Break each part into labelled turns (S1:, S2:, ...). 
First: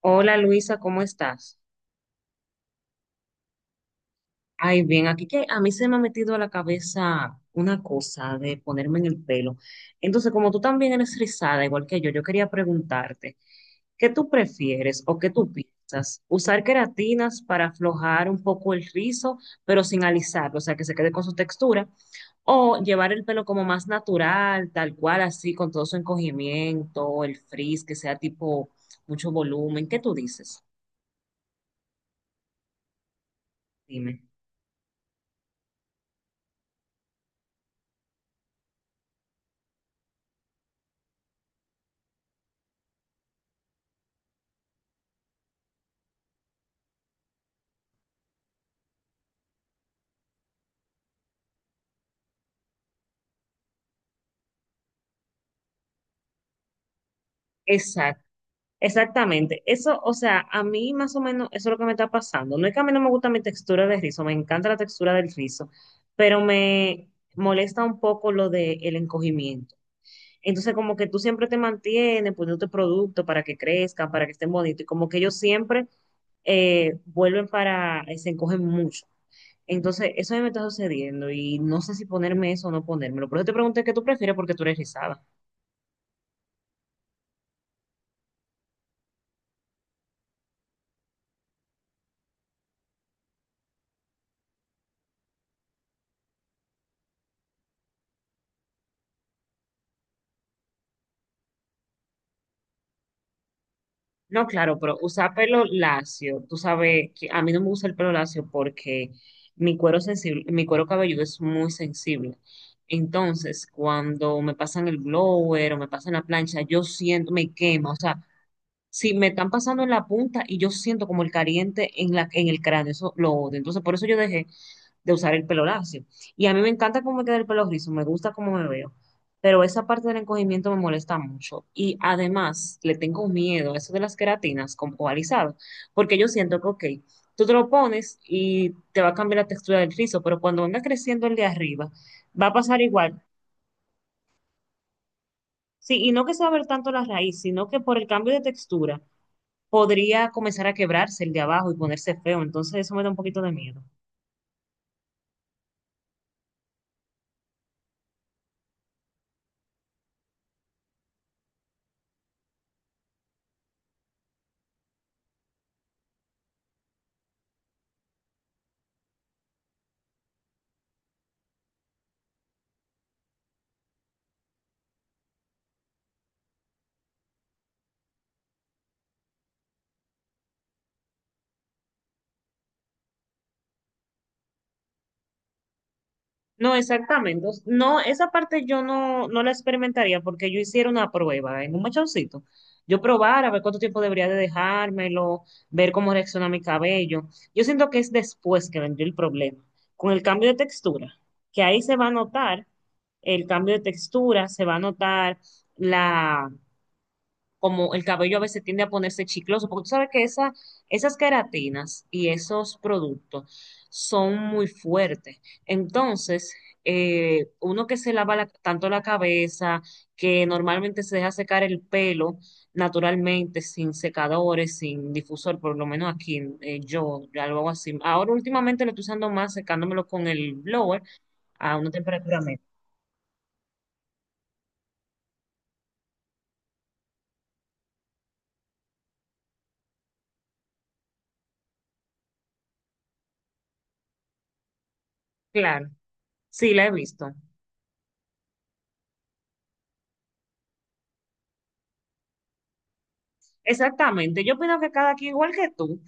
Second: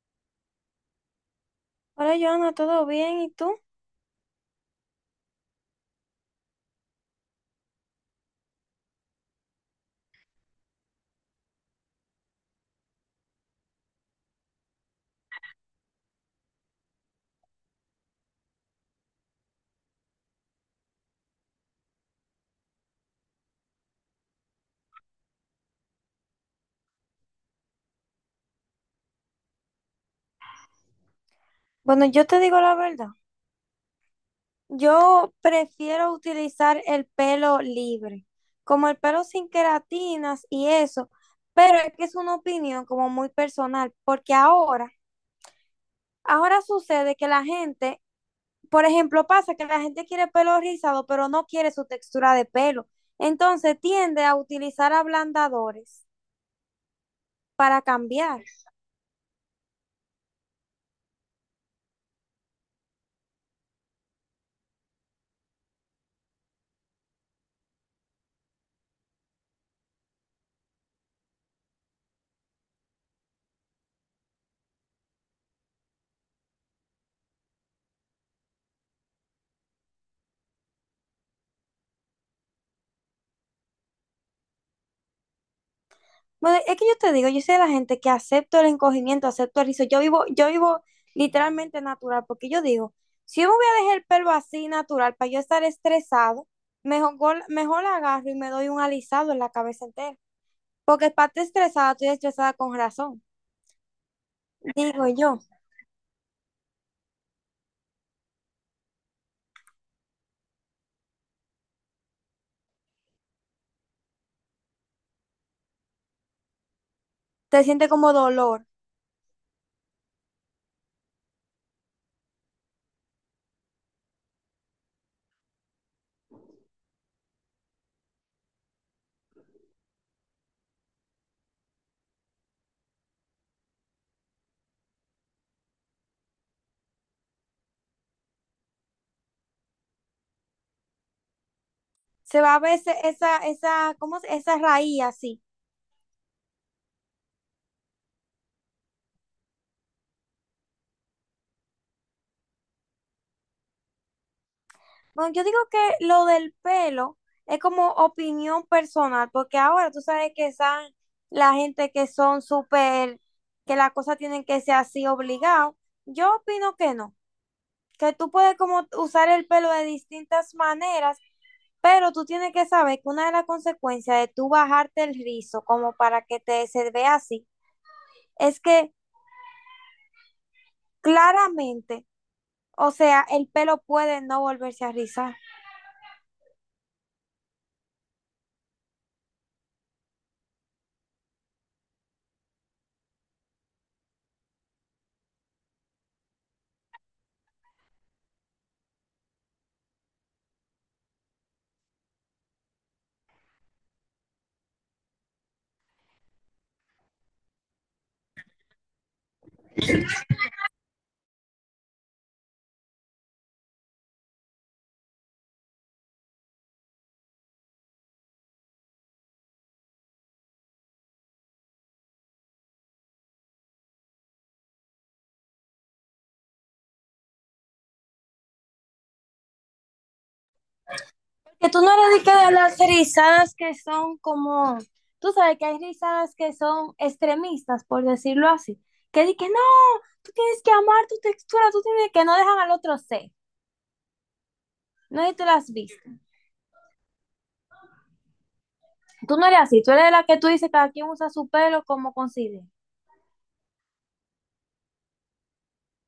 S1: Hola Luisa, ¿cómo estás?
S2: Hola, Joana, ¿todo bien? ¿Y tú?
S1: Ay, bien, aquí que a mí se me ha metido a la cabeza una cosa de ponerme en el pelo. Entonces, como tú también eres rizada, igual que yo, quería preguntarte, ¿qué tú prefieres o qué tú piensas? ¿Usar queratinas para aflojar un poco el rizo, pero sin alisarlo, o sea, que se quede con su textura? ¿O llevar el pelo como más natural, tal cual, así, con todo su encogimiento, el frizz, que sea tipo mucho volumen? ¿Qué tú dices?
S2: Bueno, yo te digo la verdad.
S1: Dime.
S2: Yo prefiero utilizar el pelo libre, como el pelo sin queratinas y eso, pero es que es una opinión como muy personal, porque ahora, ahora sucede que la gente, por ejemplo, pasa que la gente quiere pelo rizado, pero no quiere su textura de pelo. Entonces tiende a utilizar ablandadores para cambiar.
S1: Exactamente, eso, o sea, a mí más o menos eso es lo que me está pasando. No es que a mí no me gusta mi textura de rizo, me encanta la textura del rizo, pero me molesta un poco lo del encogimiento. Entonces, como que tú siempre te mantienes poniendo producto para que crezcan, para que estén bonitos, y como que ellos siempre vuelven para, se encogen mucho. Entonces, eso a mí me está sucediendo y no sé si ponerme eso o no ponérmelo. Por eso te pregunté qué tú prefieres porque tú eres rizada.
S2: Bueno, es que yo te digo, yo soy de la gente que acepto el encogimiento, acepto el rizo. Yo vivo literalmente natural, porque yo digo, si yo me voy a dejar el pelo así natural para yo estar estresado, mejor, mejor la agarro y me doy un alisado en la cabeza entera. Porque para estar estresada, estoy estresada con razón.
S1: No, claro, pero
S2: Digo
S1: usar
S2: yo,
S1: pelo lacio, tú sabes que a mí no me gusta el pelo lacio porque mi cuero sensible, mi cuero cabelludo es muy sensible. Entonces, cuando me pasan el blower o me pasan la plancha, yo siento, me
S2: te siente
S1: quema. O
S2: como
S1: sea,
S2: dolor.
S1: si me están pasando en la punta y yo siento como el caliente en el cráneo, eso lo odio. Entonces, por eso yo dejé de usar el pelo lacio. Y a mí me encanta cómo me queda el pelo rizo, me gusta cómo me veo, pero esa parte del encogimiento me molesta mucho. Y además le tengo miedo a eso de las queratinas con polarizado, porque yo siento que, ok, tú te lo pones y te va a cambiar la textura del rizo, pero cuando venga creciendo el de arriba,
S2: Se
S1: va a
S2: va a ver
S1: pasar
S2: ese-
S1: igual.
S2: esa, ¿cómo? Se- Esa raíz así.
S1: Sí, y no que se va a ver tanto la raíz, sino que por el cambio de textura podría comenzar a quebrarse el de abajo y ponerse feo. Entonces eso me da un poquito de miedo.
S2: Bueno, yo digo que lo del pelo es como opinión personal, porque ahora tú sabes que están la gente que son súper, que las cosas tienen que ser así obligado. Yo opino que no, que tú puedes como usar el pelo de distintas maneras, pero tú tienes que saber que una de las consecuencias de tú bajarte el rizo como para que te se vea así, es que claramente, o sea, el pelo puede no volverse a rizar.
S1: No, exactamente. No, esa parte yo no la experimentaría porque yo hiciera una prueba en un machoncito. Yo probar a ver cuánto tiempo debería de dejármelo, ver cómo reacciona mi cabello. Yo siento que es después que vendría el problema, con el cambio de textura, que ahí se va a notar el cambio de textura, se va a notar como el cabello a veces tiende a ponerse chicloso, porque tú sabes que esas queratinas y esos productos son muy fuertes. Entonces, uno que se lava tanto la cabeza, que normalmente se deja secar el pelo naturalmente, sin secadores, sin difusor, por lo menos aquí, yo lo hago así. Ahora últimamente lo estoy usando más secándomelo con el blower
S2: Que
S1: a
S2: tú
S1: una
S2: no eres de
S1: temperatura
S2: que de
S1: media.
S2: las rizadas que son como, tú sabes que hay rizadas que son extremistas, por decirlo así, que di que no, tú tienes que amar tu textura, tú tienes que no dejan al otro ser. No sé si tú las has
S1: Claro,
S2: visto.
S1: sí, la he visto.
S2: Tú no eres así, tú eres la que tú dices, cada quien usa su pelo como considere.
S1: Exactamente, yo opino que cada quien, igual que tú,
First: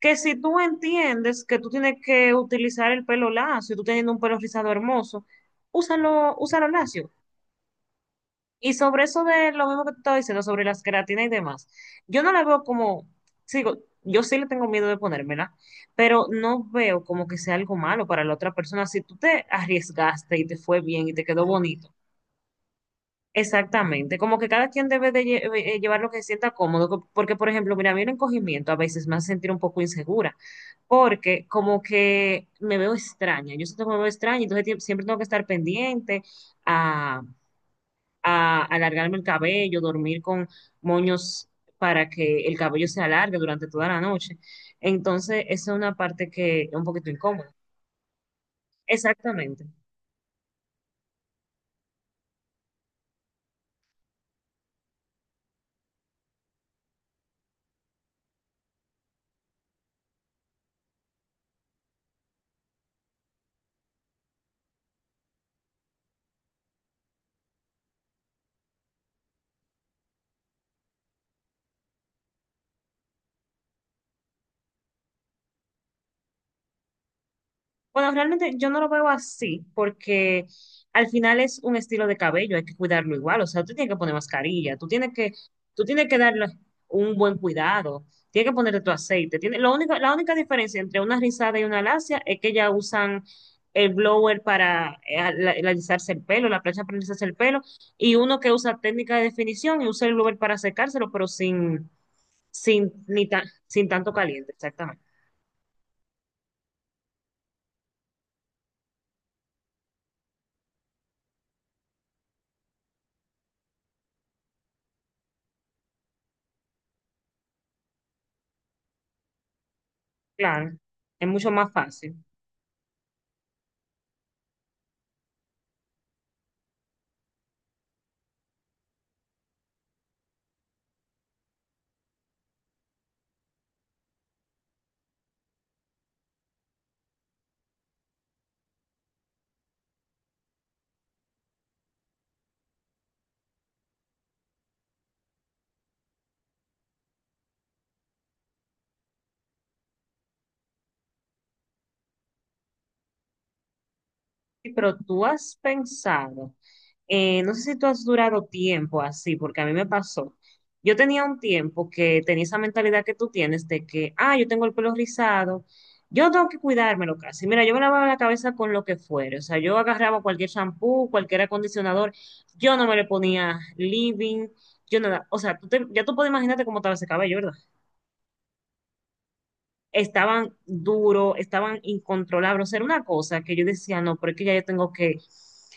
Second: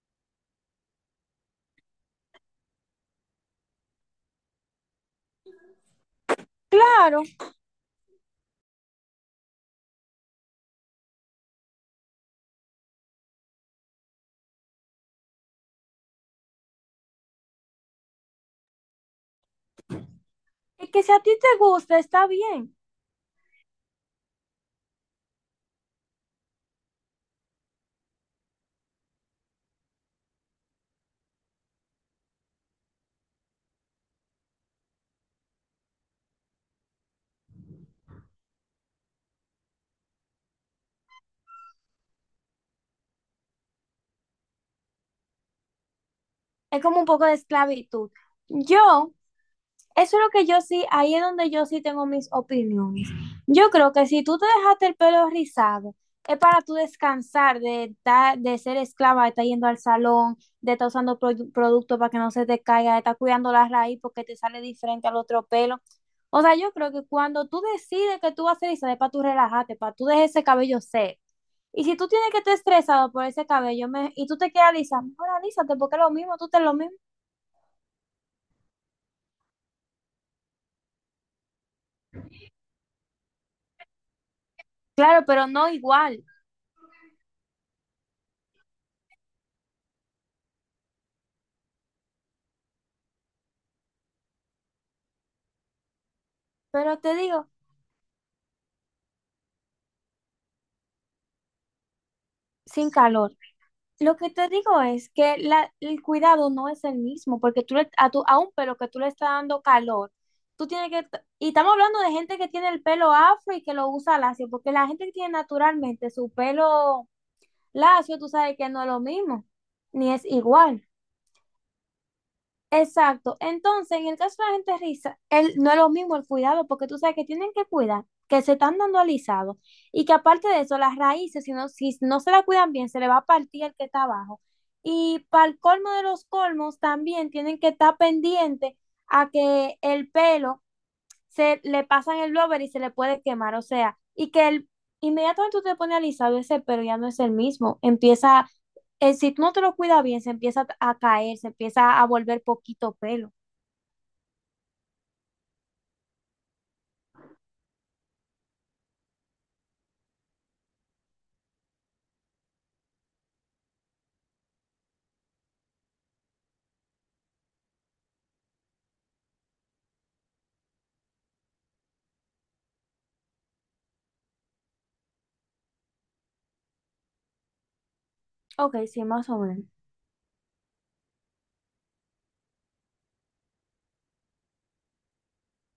S1: que si tú entiendes que tú tienes que utilizar el pelo lacio, y tú teniendo un pelo rizado hermoso, úsalo, úsalo lacio.
S2: Claro,
S1: Y sobre eso de lo mismo que te estaba diciendo, sobre las queratinas y demás, yo no la veo como, sigo, yo sí le tengo miedo de ponérmela, pero no veo como que sea algo malo para la otra persona. Si tú te arriesgaste y te fue
S2: es que
S1: bien
S2: si
S1: y
S2: a
S1: te
S2: ti
S1: quedó
S2: te
S1: bonito.
S2: gusta, está bien.
S1: Exactamente, como que cada quien debe de llevar lo que se sienta cómodo, porque por ejemplo, mira, a mí el encogimiento a veces me hace sentir un poco insegura, porque como que me veo extraña, yo siento que me veo extraña, entonces siempre tengo que estar pendiente a, a, alargarme el cabello, dormir con moños para que el cabello se alargue durante toda la noche. Entonces, esa es una parte que es
S2: Es
S1: un
S2: como un
S1: poquito
S2: poco de
S1: incómoda.
S2: esclavitud. Yo.
S1: Exactamente.
S2: Eso es lo que yo sí, ahí es donde yo sí tengo mis opiniones. Yo creo que si tú te dejaste el pelo rizado, es para tú descansar de, de ser esclava, de estar yendo al salón, de estar usando productos para que no se te caiga, de estar cuidando la raíz porque te sale diferente al otro pelo. O sea, yo creo que cuando tú decides que tú vas a hacer rizado, es para tú relajarte, para tú dejar ese cabello seco. Y si tú tienes que estar estresado por ese cabello y tú te quieres alisar, mejor alísate porque es lo mismo, tú te lo mismo.
S1: Bueno, realmente yo no lo veo así, porque al final es un estilo de cabello, hay que cuidarlo igual. O sea, tú tienes que poner mascarilla,
S2: Claro, pero no
S1: tú tienes que
S2: igual.
S1: darle un buen cuidado, tienes que ponerle tu aceite. La única diferencia entre una rizada y una lacia es que ya usan el blower para alisarse el pelo, la plancha para
S2: Pero te
S1: alisarse el
S2: digo,
S1: pelo, y uno que usa técnica de definición y usa el blower para secárselo, pero
S2: sin calor.
S1: sin tanto
S2: Lo que te
S1: caliente,
S2: digo
S1: exactamente.
S2: es que el cuidado no es el mismo, porque a, tu, a un pelo que tú le estás dando calor, tú tienes que, y estamos hablando de gente que tiene el pelo afro y que lo usa lacio, porque la gente que tiene naturalmente su pelo lacio, tú sabes que no es lo mismo, ni es
S1: Claro,
S2: igual.
S1: es mucho más fácil.
S2: Exacto. Entonces, en el caso de la gente riza, el, no es lo mismo el cuidado, porque tú sabes que tienen que cuidar, que se están dando alisados y que aparte de eso, las raíces, si no, si no se la cuidan bien, se le va a partir el que está abajo. Y para el colmo de los colmos, también tienen que estar pendientes a que el pelo se le pasan el blower y se le puede quemar. O sea, y que el, inmediatamente tú te pones alisado, ese pelo ya no es el mismo. Empieza si tú no te lo cuidas bien, se empieza a caer, se empieza a volver poquito pelo.
S1: Sí, pero tú has pensado, no sé si tú has durado tiempo así, porque a mí me pasó. Yo tenía un tiempo que tenía esa mentalidad que tú tienes de que, ah, yo tengo el pelo rizado, yo tengo que cuidármelo casi. Mira, yo me lavaba la cabeza con lo que fuera, o sea, yo agarraba cualquier shampoo, cualquier acondicionador, yo no me le ponía living, yo nada, o sea, ya tú puedes imaginarte cómo estaba ese cabello, ¿verdad?
S2: Ok, sí, más o menos.
S1: Estaban duros, estaban incontrolables. O sea, era una cosa que yo decía, no, pero es que ya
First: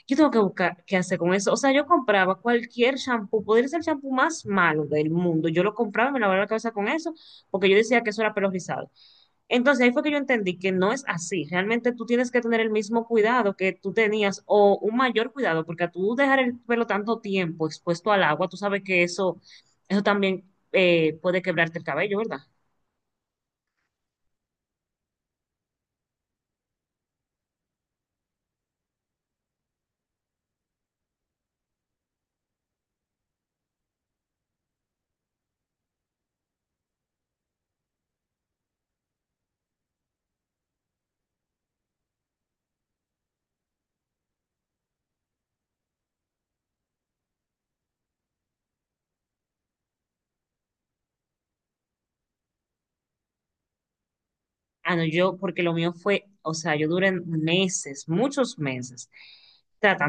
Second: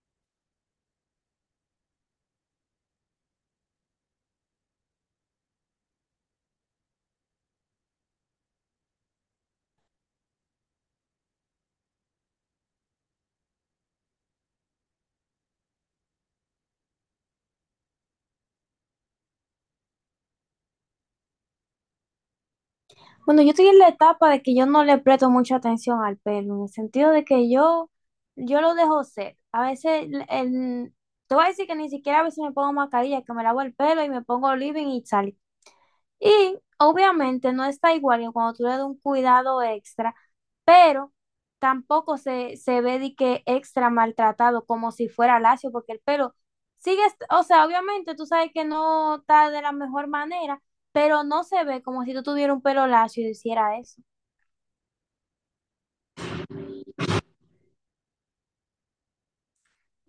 S1: yo tengo que buscar qué hacer con eso. O sea, yo compraba cualquier shampoo, podría ser el shampoo más malo del mundo. Yo lo compraba y me lavaba la cabeza con eso, porque yo decía que eso era pelo rizado. Entonces ahí fue que yo entendí que no es así. Realmente tú tienes que tener el mismo cuidado que tú tenías o un mayor cuidado, porque a tú dejar el pelo tanto tiempo expuesto al agua, tú sabes que eso también puede quebrarte el cabello, ¿verdad?
S2: Bueno, yo estoy en la etapa de que yo no le presto mucha atención al pelo, en el sentido de que yo lo dejo ser. A veces, te voy a decir que ni siquiera a veces me pongo mascarilla, que me lavo el pelo y me pongo living y sal. Y obviamente no está igual que cuando tú le das un cuidado extra, pero tampoco se, se ve de que extra maltratado como si fuera lacio, porque el pelo o sea, obviamente tú sabes que no está de la mejor manera, pero no se ve como si tú tuvieras un pelo lacio y hiciera eso.
S1: Ah, no, porque lo mío fue, o sea, yo duré meses, muchos meses,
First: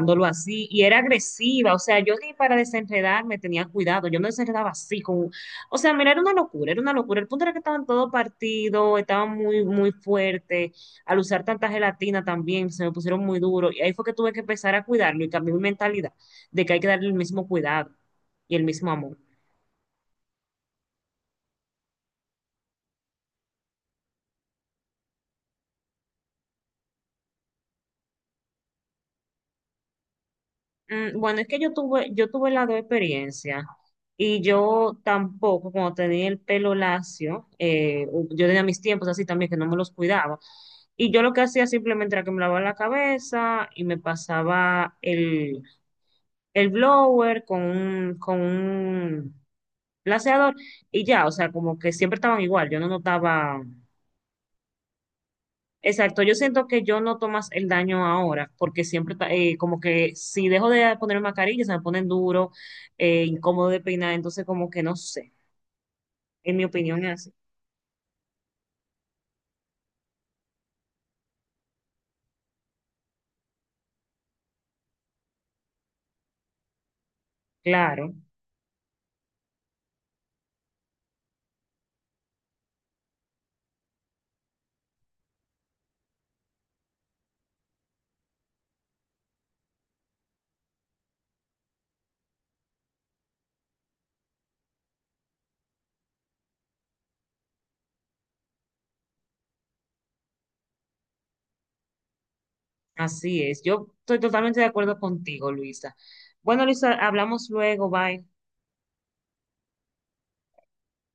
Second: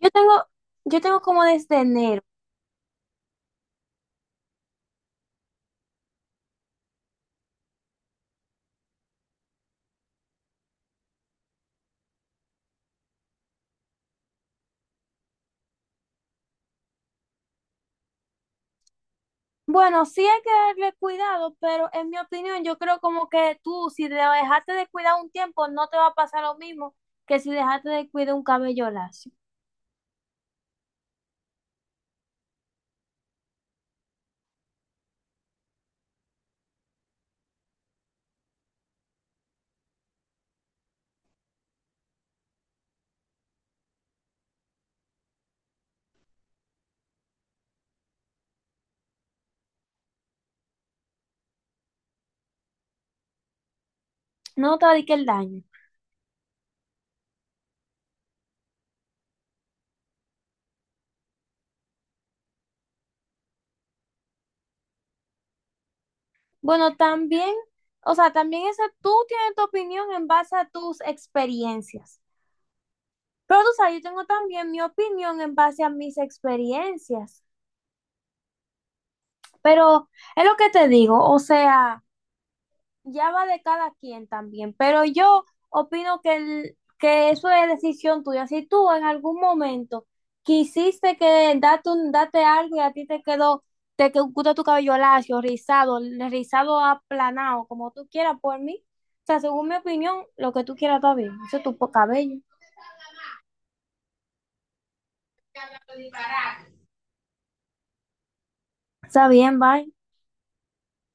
S2: Yo tengo,
S1: así, y era
S2: yo tengo como
S1: agresiva, o
S2: desde
S1: sea, yo
S2: enero.
S1: ni para desenredarme tenía cuidado, yo me desenredaba así, o sea, mira, era una locura, el punto era que estaban todo partido, estaban muy, muy fuerte, al usar tanta gelatina también, se me pusieron muy duro, y ahí fue que tuve que empezar a cuidarlo y cambié mi mentalidad de que hay que darle el mismo cuidado y el mismo amor.
S2: Bueno, sí hay que darle cuidado, pero en mi opinión, yo creo como que tú, si te dejaste de cuidar un tiempo, no te va a pasar lo mismo que si dejaste de cuidar un cabello lacio.
S1: Bueno, es que yo tuve las dos experiencias y yo tampoco, cuando tenía el pelo lacio, yo tenía mis tiempos así también que no me los cuidaba. Y yo lo que hacía simplemente era que me lavaba la cabeza y me pasaba el blower con con un laseador y ya, o sea, como que siempre estaban igual, yo no notaba.
S2: No te va a dedicar el daño.
S1: Exacto, yo siento que yo noto más el daño ahora, porque siempre, como que si dejo de ponerme mascarilla, se me ponen duro, incómodo de peinar, entonces como que no sé, en mi
S2: Bueno,
S1: opinión es así.
S2: también, o sea, también esa tú tienes tu opinión en base a tus experiencias. Pero tú sabes, yo tengo también mi opinión en base a mis experiencias.
S1: Claro,
S2: Pero es lo que te digo, o sea, ya va de cada quien también, pero yo opino que, que eso es decisión tuya. Si tú en algún momento quisiste que date, un, date algo y a ti te quedó, gusta tu cabello lacio, rizado, rizado aplanado, como tú quieras por mí, o sea, según mi opinión, lo que tú quieras está bien, eso es tu cabello.
S1: así es. Yo estoy totalmente de acuerdo contigo, Luisa. Bueno, Luisa, hablamos luego, bye.
S2: Está bien, bye.